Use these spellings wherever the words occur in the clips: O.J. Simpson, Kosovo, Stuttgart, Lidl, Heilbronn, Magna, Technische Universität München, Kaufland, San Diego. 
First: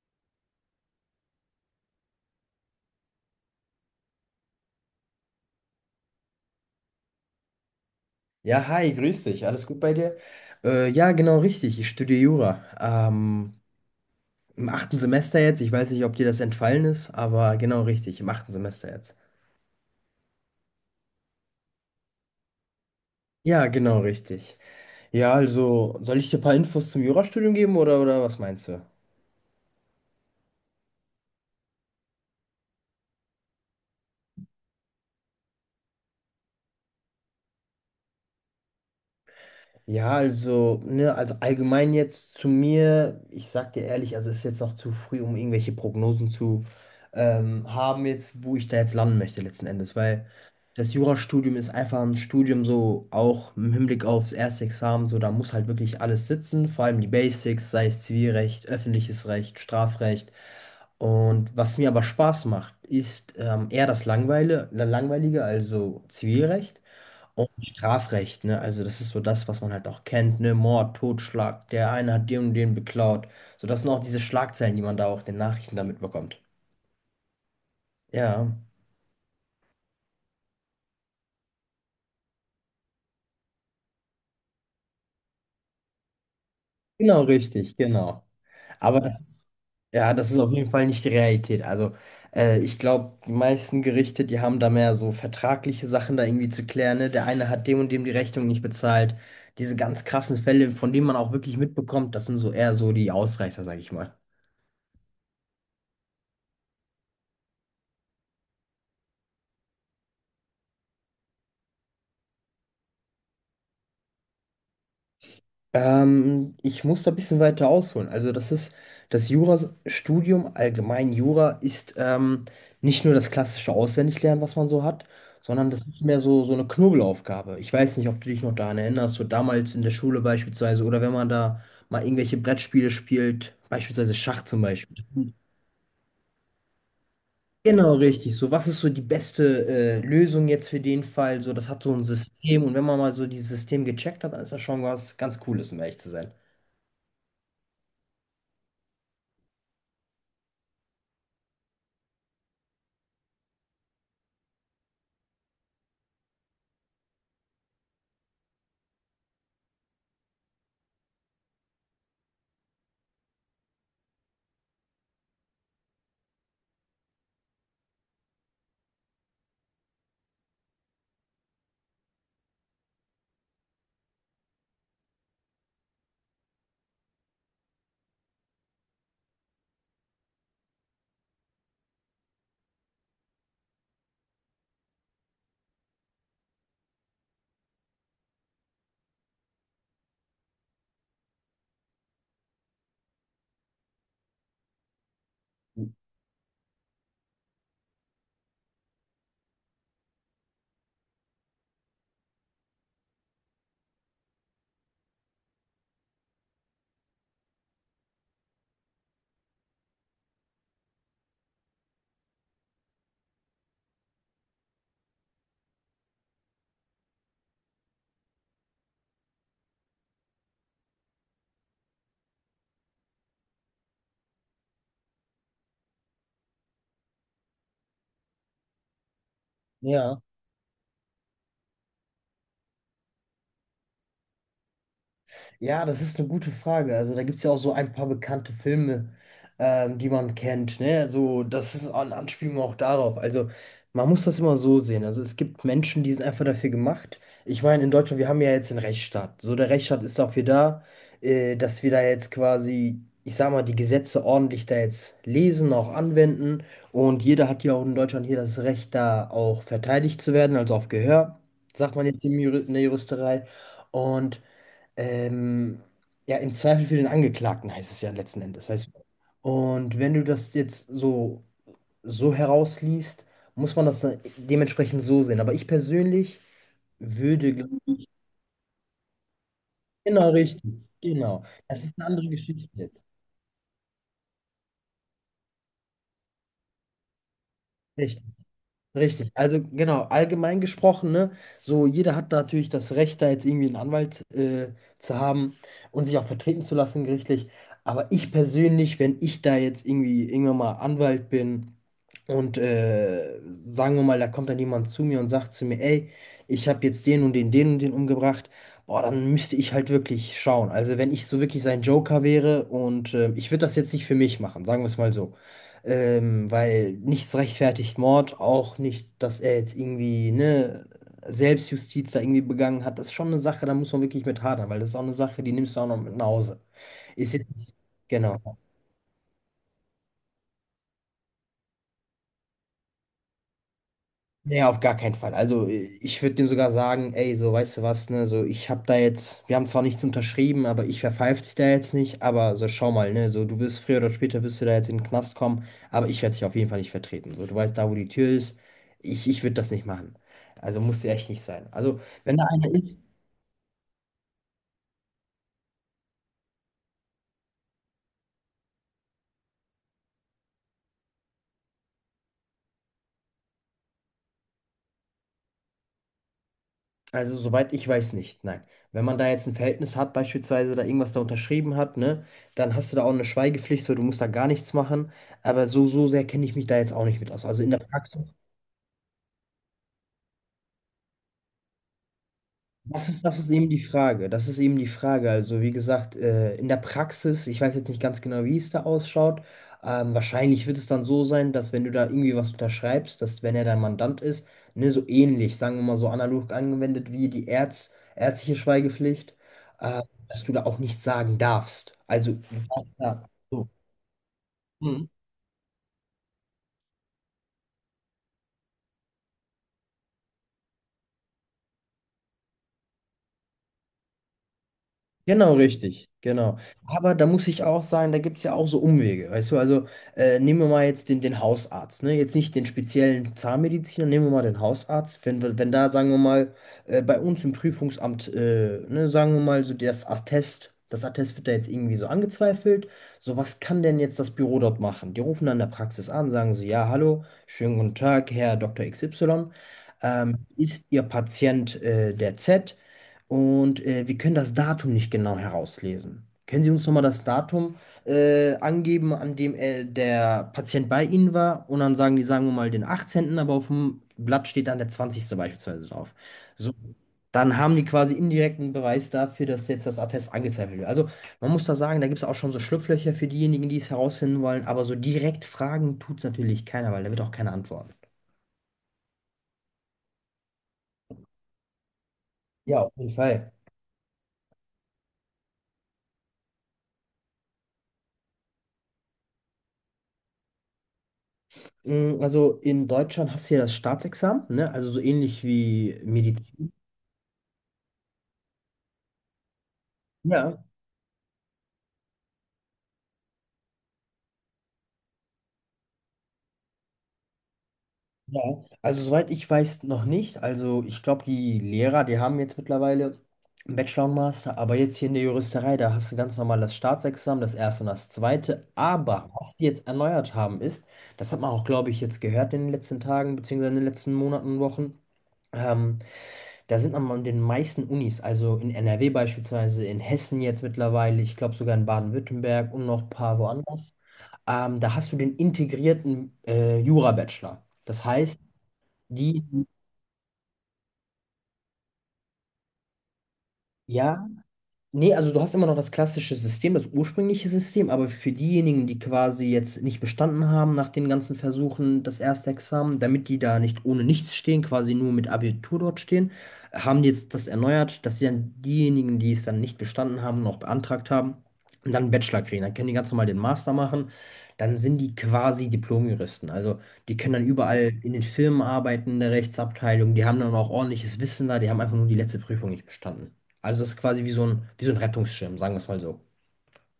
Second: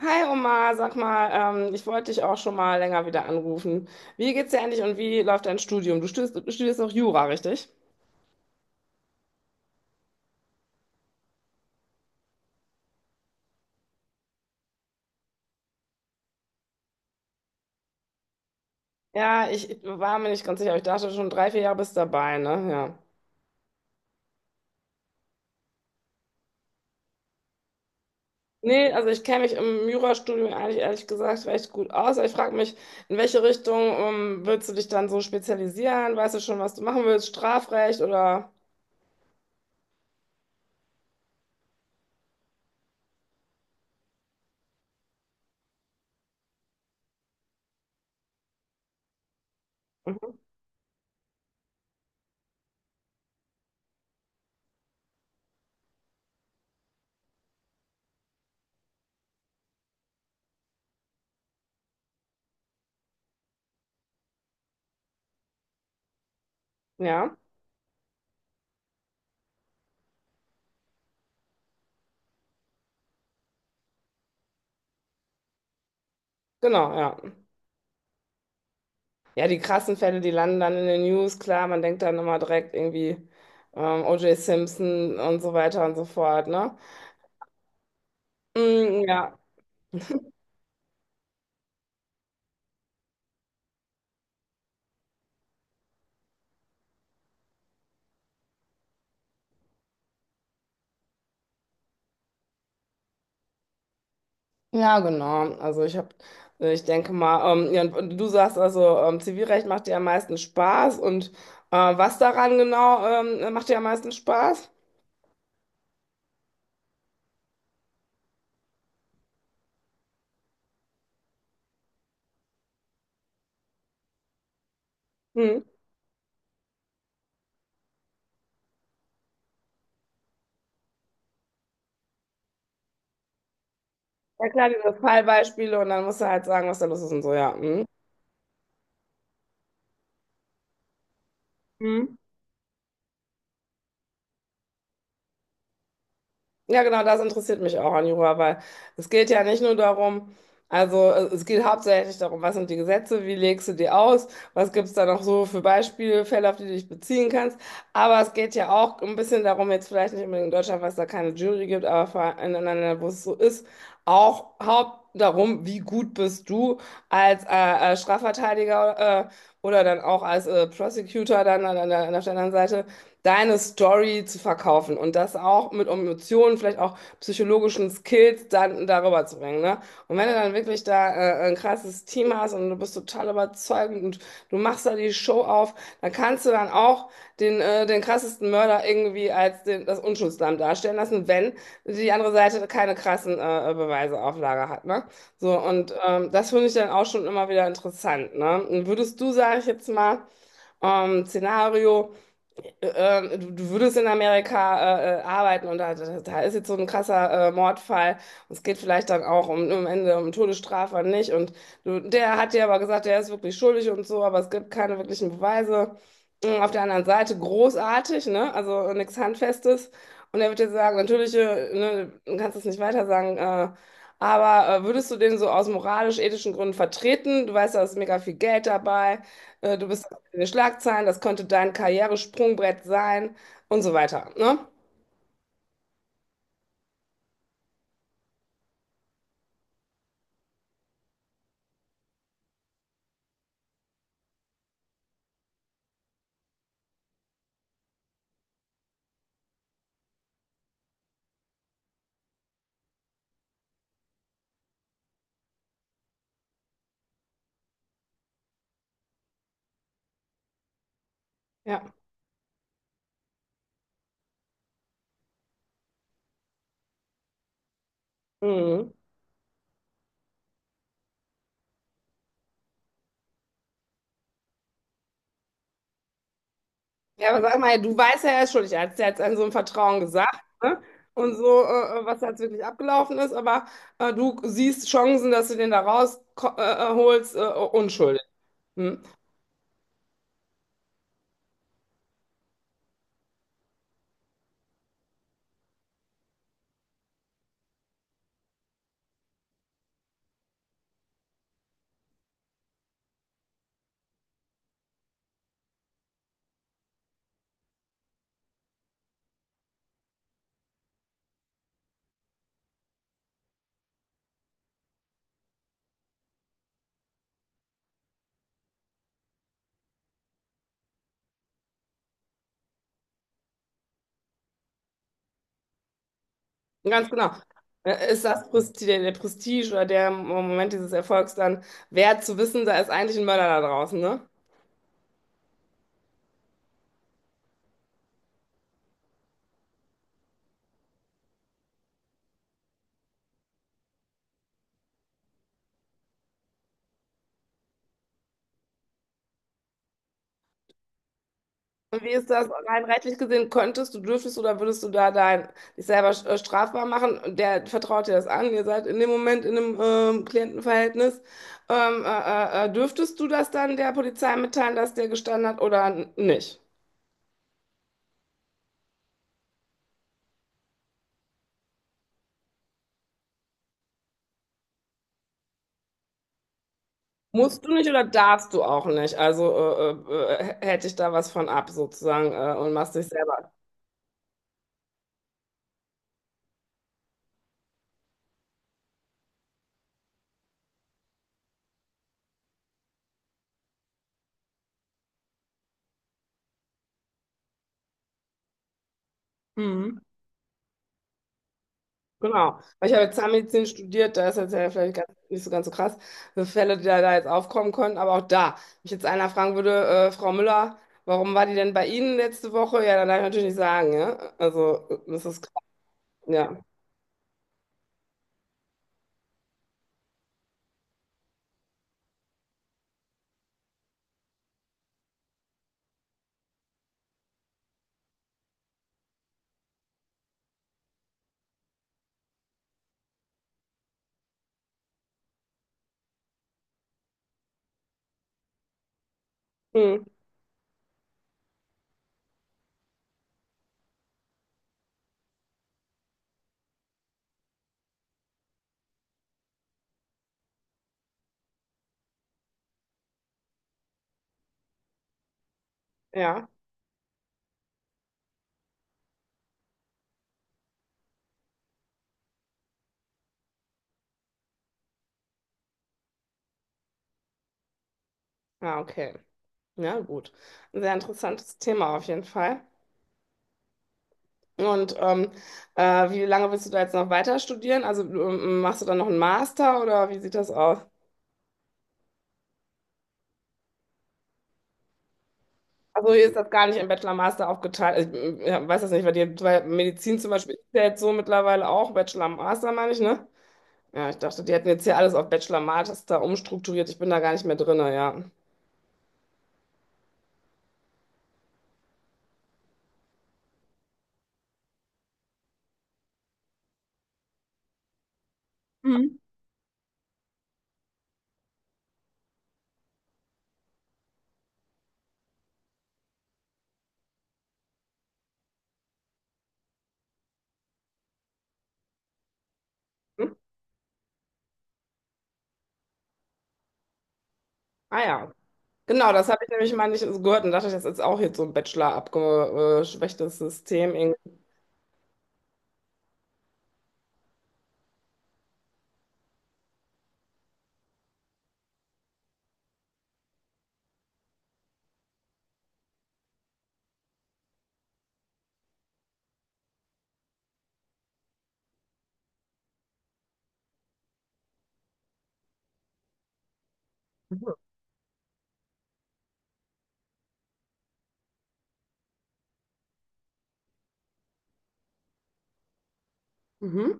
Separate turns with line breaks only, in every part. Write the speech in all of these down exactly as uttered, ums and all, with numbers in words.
Hi Omar, sag mal, ähm, ich wollte dich auch schon mal länger wieder anrufen. Wie geht's dir eigentlich und wie läuft dein Studium? Du studierst, du studierst auch Jura, richtig?
Ja, hi, grüß dich. Alles gut bei dir? Äh, ja, genau richtig. Ich studiere Jura. Ähm, Im achten Semester jetzt. Ich weiß nicht, ob dir das entfallen ist, aber genau richtig. Im achten Semester jetzt.
Ja, ich war mir nicht ganz sicher, aber ich dachte schon drei, vier Jahre bist dabei, ne? Ja.
Ja, genau richtig. Ja, also soll ich dir ein paar Infos zum Jurastudium geben oder, oder was meinst du?
Nee, also ich kenne mich im Jurastudium eigentlich ehrlich gesagt recht gut aus. Ich frage mich, in welche Richtung ähm, willst du dich dann so spezialisieren? Weißt du schon, was du machen willst? Strafrecht oder?
Ja, also, ne, also allgemein jetzt zu mir, ich sag dir ehrlich, also es ist jetzt noch zu früh, um irgendwelche Prognosen zu ähm, haben, jetzt, wo ich da jetzt landen möchte letzten Endes, weil
Mhm.
das Jurastudium ist einfach ein Studium so auch im Hinblick aufs erste Examen, so da muss halt wirklich alles sitzen, vor allem die Basics, sei es Zivilrecht, öffentliches Recht, Strafrecht. Und was mir aber Spaß macht, ist ähm, eher das Langweile, Langweilige, also Zivilrecht.
Ja,
Und Strafrecht, ne? Also das ist so das, was man halt auch kennt, ne? Mord, Totschlag, der eine hat den und den beklaut. So, das sind auch diese Schlagzeilen, die man da auch in den Nachrichten damit bekommt.
genau, ja.
Ja,
Ja, die krassen Fälle, die landen dann in den News, klar, man denkt dann immer direkt irgendwie ähm, O J. Simpson und so weiter und so fort, ne?
genau richtig, genau. Aber
Mm,
das
ja,
ist, ja, das ist auf jeden Fall nicht die Realität. Also äh, ich glaube, die meisten Gerichte, die haben da mehr so vertragliche Sachen da irgendwie zu klären, ne? Der eine hat dem und dem die Rechnung nicht bezahlt. Diese ganz krassen Fälle, von denen man auch wirklich mitbekommt, das sind so eher so die Ausreißer, sag ich mal.
ja, genau. Also ich habe, ich denke mal, ähm, ja, und und du sagst also, ähm, Zivilrecht macht dir am meisten Spaß und äh, was daran genau ähm, macht dir am meisten Spaß?
Ähm, ich muss da ein bisschen weiter ausholen. Also das ist das Jurastudium, allgemein Jura, ist ähm, nicht nur das klassische Auswendiglernen, was man so hat,
Hm.
sondern das ist mehr so, so eine Knobelaufgabe. Ich weiß nicht, ob du dich noch daran erinnerst, so damals in der Schule beispielsweise oder wenn man da mal irgendwelche Brettspiele spielt, beispielsweise Schach
Ja
zum
klar, diese
Beispiel.
Fallbeispiele und dann musst du halt sagen, was da los ist und so, ja. Hm.
Genau, richtig. So, was ist so die beste äh, Lösung jetzt für den Fall? So, das hat so ein
Hm.
System und wenn man mal so dieses System gecheckt hat, dann ist das schon was ganz Cooles, um ehrlich zu sein.
Ja, genau, das interessiert mich auch an Jura, weil es geht ja nicht nur darum, also äh, es geht hauptsächlich darum, was sind die Gesetze, wie legst du die aus, was gibt es da noch so für Beispiele, Fälle, auf die du dich beziehen kannst. Aber es geht ja auch ein bisschen darum, jetzt vielleicht nicht unbedingt in Deutschland, was da keine Jury gibt, aber vor allem in anderen Ländern, wo es so ist, auch haupt darum, wie gut bist du als äh, äh, Strafverteidiger äh, oder dann auch als äh, Prosecutor dann an, an, der- an der anderen Seite deine Story zu verkaufen und das auch mit Emotionen, vielleicht auch psychologischen Skills dann darüber zu bringen, ne? Und wenn du dann wirklich da äh, ein krasses Team hast und du bist total überzeugend und du machst da die Show auf, dann kannst du dann auch den, äh, den krassesten Mörder irgendwie als den, das Unschuldslamm darstellen lassen, wenn die andere Seite keine krassen äh, Beweise auf Lager hat, ne? So, und ähm, das finde ich dann auch schon immer wieder interessant, ne? Und würdest du, sage ich jetzt mal, ähm, Szenario äh, äh, du, du würdest in Amerika äh, äh, arbeiten und da, da, da ist jetzt so ein krasser äh, Mordfall. Und es geht vielleicht dann auch um, am Ende um Todesstrafe und nicht. Und du, der hat dir aber gesagt, der ist wirklich schuldig und so, aber es gibt keine wirklichen Beweise. Und auf der anderen Seite großartig, ne? Also nichts Handfestes. Und er wird dir sagen, natürlich, äh, ne, du kannst es nicht weiter sagen, äh, aber äh, würdest du den so aus moralisch-ethischen Gründen vertreten? Du weißt, da ist mega viel Geld dabei. Äh, Du bist
Ja.
in den Schlagzeilen, das könnte dein Karrieresprungbrett sein und so weiter. Ne?
Ja, das ist eine gute Frage. Also da gibt es ja auch so ein paar bekannte Filme, ähm, die man kennt. Ne? Also das ist eine Anspielung auch darauf. Also man muss das immer so sehen. Also es gibt Menschen, die sind einfach dafür gemacht. Ich meine, in Deutschland, wir haben ja jetzt den Rechtsstaat. So, der Rechtsstaat ist dafür da, äh, dass wir da jetzt quasi, ich sag mal, die Gesetze ordentlich da jetzt lesen, auch anwenden. Und jeder hat ja auch in Deutschland hier das Recht, da auch verteidigt zu werden, also auf Gehör,
Ja.
sagt man jetzt im Juri- in der Juristerei. Und ähm, ja, im Zweifel für den Angeklagten heißt es ja letzten Endes, weißt
Mhm.
du. Und wenn du das jetzt so, so herausliest, muss man das dann dementsprechend so sehen. Aber ich persönlich
Ja, aber
würde,
sag
glaub-
mal, du weißt ja, er ist schuldig. Er hat es ja jetzt an so einem Vertrauen
genau
gesagt,
richtig,
ne? Und
genau.
so,
Das ist
äh, äh,
eine
was
andere
jetzt wirklich
Geschichte jetzt.
abgelaufen ist, aber äh, du siehst Chancen, dass du den da rausholst, äh, äh, holst, äh, äh, unschuldig. Hm?
Richtig, also genau, allgemein gesprochen, ne, so jeder hat natürlich das Recht, da jetzt irgendwie einen Anwalt äh, zu haben und sich auch vertreten zu lassen gerichtlich. Aber ich persönlich, wenn ich da jetzt irgendwie irgendwann mal Anwalt bin und äh, sagen wir mal, da kommt dann jemand zu mir und sagt zu mir, ey, ich habe jetzt den und den, den und den umgebracht, boah, dann müsste ich halt wirklich schauen. Also wenn ich so wirklich sein Joker wäre und äh, ich würde das jetzt nicht für mich machen, sagen wir es mal so. Ähm, weil nichts rechtfertigt Mord, auch nicht, dass er jetzt irgendwie, ne, Selbstjustiz da irgendwie begangen hat. Das ist schon eine Sache, da muss man wirklich mit hadern, weil das ist auch eine Sache, die nimmst du auch noch mit nach Hause.
Ganz genau.
Ist jetzt nicht,
Äh, Ist
genau.
das Presti der, der Prestige oder der Moment dieses Erfolgs dann wert zu wissen, da ist eigentlich ein Mörder da draußen, ne?
Nee, auf gar keinen Fall. Also äh, ich würde dem sogar sagen, ey, so weißt du was, ne, so ich hab da jetzt, wir haben zwar nichts unterschrieben, aber ich verpfeif dich da jetzt nicht, aber so schau mal, ne, so du wirst früher oder später wirst du da jetzt in den Knast kommen, aber ich werde dich auf jeden Fall nicht vertreten. So, du weißt da, wo die Tür ist, ich, ich würde das nicht machen. Also muss ja echt nicht sein. Also
Und wie ist
wenn da
das
einer
rein
ist,
rechtlich gesehen? Könntest du, dürftest du oder würdest du da dein, dich selber äh, strafbar machen? Und der vertraut dir das an. Ihr seid in dem Moment in einem ähm, Klientenverhältnis. Ähm, äh, äh, äh, dürftest du das dann der Polizei mitteilen, dass der gestanden hat oder n- nicht?
also, soweit ich weiß nicht, nein. Wenn man da jetzt ein Verhältnis hat, beispielsweise da irgendwas da unterschrieben hat, ne, dann hast du da auch eine Schweigepflicht, so du musst da gar nichts machen. Aber so, so sehr kenne ich mich da jetzt auch nicht mit aus. Also
Musst
in
du
der
nicht oder
Praxis.
darfst du auch nicht? Also äh, äh, äh, hätte ich da was von ab sozusagen äh, und machst dich
Das ist, das ist
selber.
eben die Frage. Das ist eben die Frage. Also, wie gesagt, äh, in der Praxis, ich weiß jetzt nicht ganz genau, wie es da ausschaut. Ähm, wahrscheinlich wird es dann so sein, dass wenn du da irgendwie was unterschreibst, dass wenn er dein Mandant ist, ne, so ähnlich, sagen wir mal so analog angewendet wie die Ärz, ärztliche Schweigepflicht,
Mhm.
äh, dass du da auch nichts sagen darfst. Also, du
Genau, weil ich
darfst
habe jetzt
da.
Zahnmedizin studiert, da ist jetzt ja vielleicht
So.
ganz, nicht so ganz so krass, für Fälle, die da, da jetzt aufkommen können, aber auch da, wenn ich jetzt einer fragen würde, äh, Frau Müller, warum war die denn bei Ihnen letzte Woche? Ja, dann darf ich natürlich nicht sagen, ja. Also, äh, das ist
Genau,
krass,
richtig,
ja.
genau. Aber da muss ich auch sagen, da gibt es ja auch so Umwege, weißt du, also äh, nehmen wir mal jetzt den, den Hausarzt, ne? Jetzt nicht den speziellen Zahnmediziner, nehmen wir mal den Hausarzt. Wenn, wir- wenn da, sagen wir mal, äh, bei uns im Prüfungsamt, äh, ne, sagen wir mal, so das Attest, das Attest wird da jetzt irgendwie so angezweifelt. So, was kann denn jetzt das Büro dort machen? Die rufen dann in der Praxis an, sagen so, ja, hallo, schönen guten Tag, Herr Doktor X Y.
Hm,
Ähm, ist Ihr Patient äh, der Z? Und äh, wir können das Datum nicht genau herauslesen. Können Sie uns nochmal das Datum äh, angeben, an dem äh, der Patient bei Ihnen war? Und dann sagen die, sagen wir mal, den achtzehnten., aber auf dem Blatt steht dann der zwanzigste beispielsweise drauf.
ja,
So, dann haben die quasi indirekten Beweis dafür, dass jetzt das Attest angezweifelt wird. Also man muss da sagen, da gibt es auch schon so Schlupflöcher für diejenigen, die es herausfinden wollen, aber so direkt fragen tut es natürlich keiner, weil da wird auch keiner antworten.
ah okay. Ja, gut. Ein sehr interessantes Thema auf jeden Fall.
Ja, auf jeden Fall.
Und ähm, äh, wie lange willst du da jetzt noch weiter studieren? Also, ähm, machst du dann noch einen Master oder wie sieht das aus?
Mm, also in Deutschland hast du ja das Staatsexamen, ne? Also so ähnlich wie
Also hier ist das gar
Medizin.
nicht im Bachelor-Master aufgeteilt. Ich äh, ja, weiß das nicht, weil, die, weil Medizin zum Beispiel
Ja,
ist ja jetzt so mittlerweile auch Bachelor-Master, meine ich, ne? Ja, ich dachte, die hätten jetzt hier alles auf Bachelor-Master umstrukturiert. Ich bin da gar nicht mehr drin, ja.
ja. Also soweit ich weiß, noch nicht. Also ich glaube, die Lehrer, die haben jetzt mittlerweile einen Bachelor und Master, aber jetzt hier in der Juristerei, da hast du ganz normal das Staatsexamen, das erste und das zweite. Aber was die jetzt erneuert haben, ist, das hat man auch, glaube ich, jetzt gehört in den letzten Tagen, beziehungsweise in den letzten Monaten und Wochen, ähm, da sind an den meisten Unis, also in N R W beispielsweise, in Hessen jetzt mittlerweile, ich glaube sogar in Baden-Württemberg und noch ein
Hm?
paar woanders, ähm, da hast du den integrierten äh, Jura-Bachelor.
Ah
Das
ja,
heißt,
genau, das habe
die,
ich nämlich mal nicht so gehört und dachte, das ist auch jetzt so ein Bachelor abgeschwächtes System
ja,
irgendwie.
nee, also du hast immer noch das klassische System, das ursprüngliche System, aber für diejenigen, die quasi jetzt nicht bestanden haben nach den ganzen Versuchen, das erste Examen, damit die da nicht ohne nichts stehen, quasi nur mit Abitur dort stehen, haben die jetzt das erneuert, dass sie dann diejenigen, die es dann nicht bestanden haben und auch beantragt haben, dann einen Bachelor kriegen. Dann können die ganz normal den Master machen, dann sind die quasi Diplom-Juristen. Also die können dann überall in den Firmen arbeiten, in der Rechtsabteilung, die haben dann auch ordentliches Wissen da, die haben einfach nur die letzte Prüfung nicht bestanden. Also das ist quasi wie so ein, wie so ein Rettungsschirm, sagen wir es mal so.
Mhm.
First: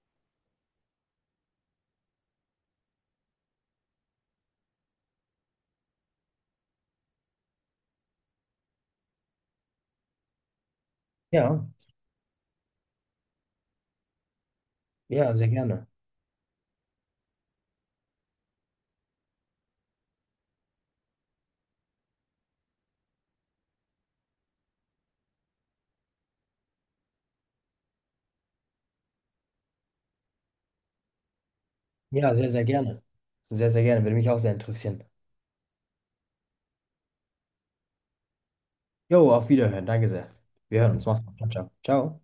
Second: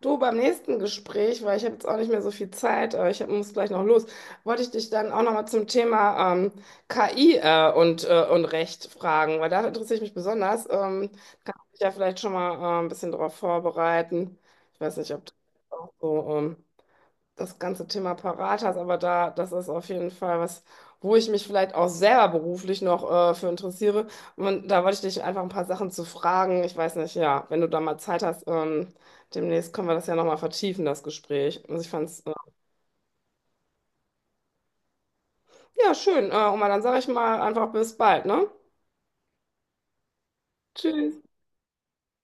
Du, beim nächsten Gespräch, weil ich habe jetzt auch nicht mehr so viel Zeit, äh, ich hab, muss gleich noch los, wollte ich dich dann auch nochmal zum Thema ähm, K I äh, und, äh, und Recht fragen, weil da interessiere ich mich besonders. Ähm, kann
Ja,
ich mich ja vielleicht schon mal äh, ein bisschen darauf vorbereiten. Ich weiß nicht, ob das
ja, sehr gerne.
auch so ähm, das ganze Thema parat hast, aber da, das ist auf jeden Fall was, wo ich mich vielleicht auch selber beruflich noch äh, für interessiere. Und da wollte ich dich einfach ein paar Sachen zu fragen. Ich weiß nicht, ja, wenn du da mal Zeit hast, ähm, demnächst können wir das ja nochmal vertiefen, das Gespräch. Also ich fand's, äh,
Ja, sehr, sehr gerne. Sehr, sehr gerne. Würde mich auch sehr interessieren.
ja, schön. Äh, und mal dann sage ich mal einfach bis bald, ne?
Jo, auf Wiederhören. Danke sehr. Wir hören uns.
Tschüss.
Mach's gut. Ciao, ciao. Ciao.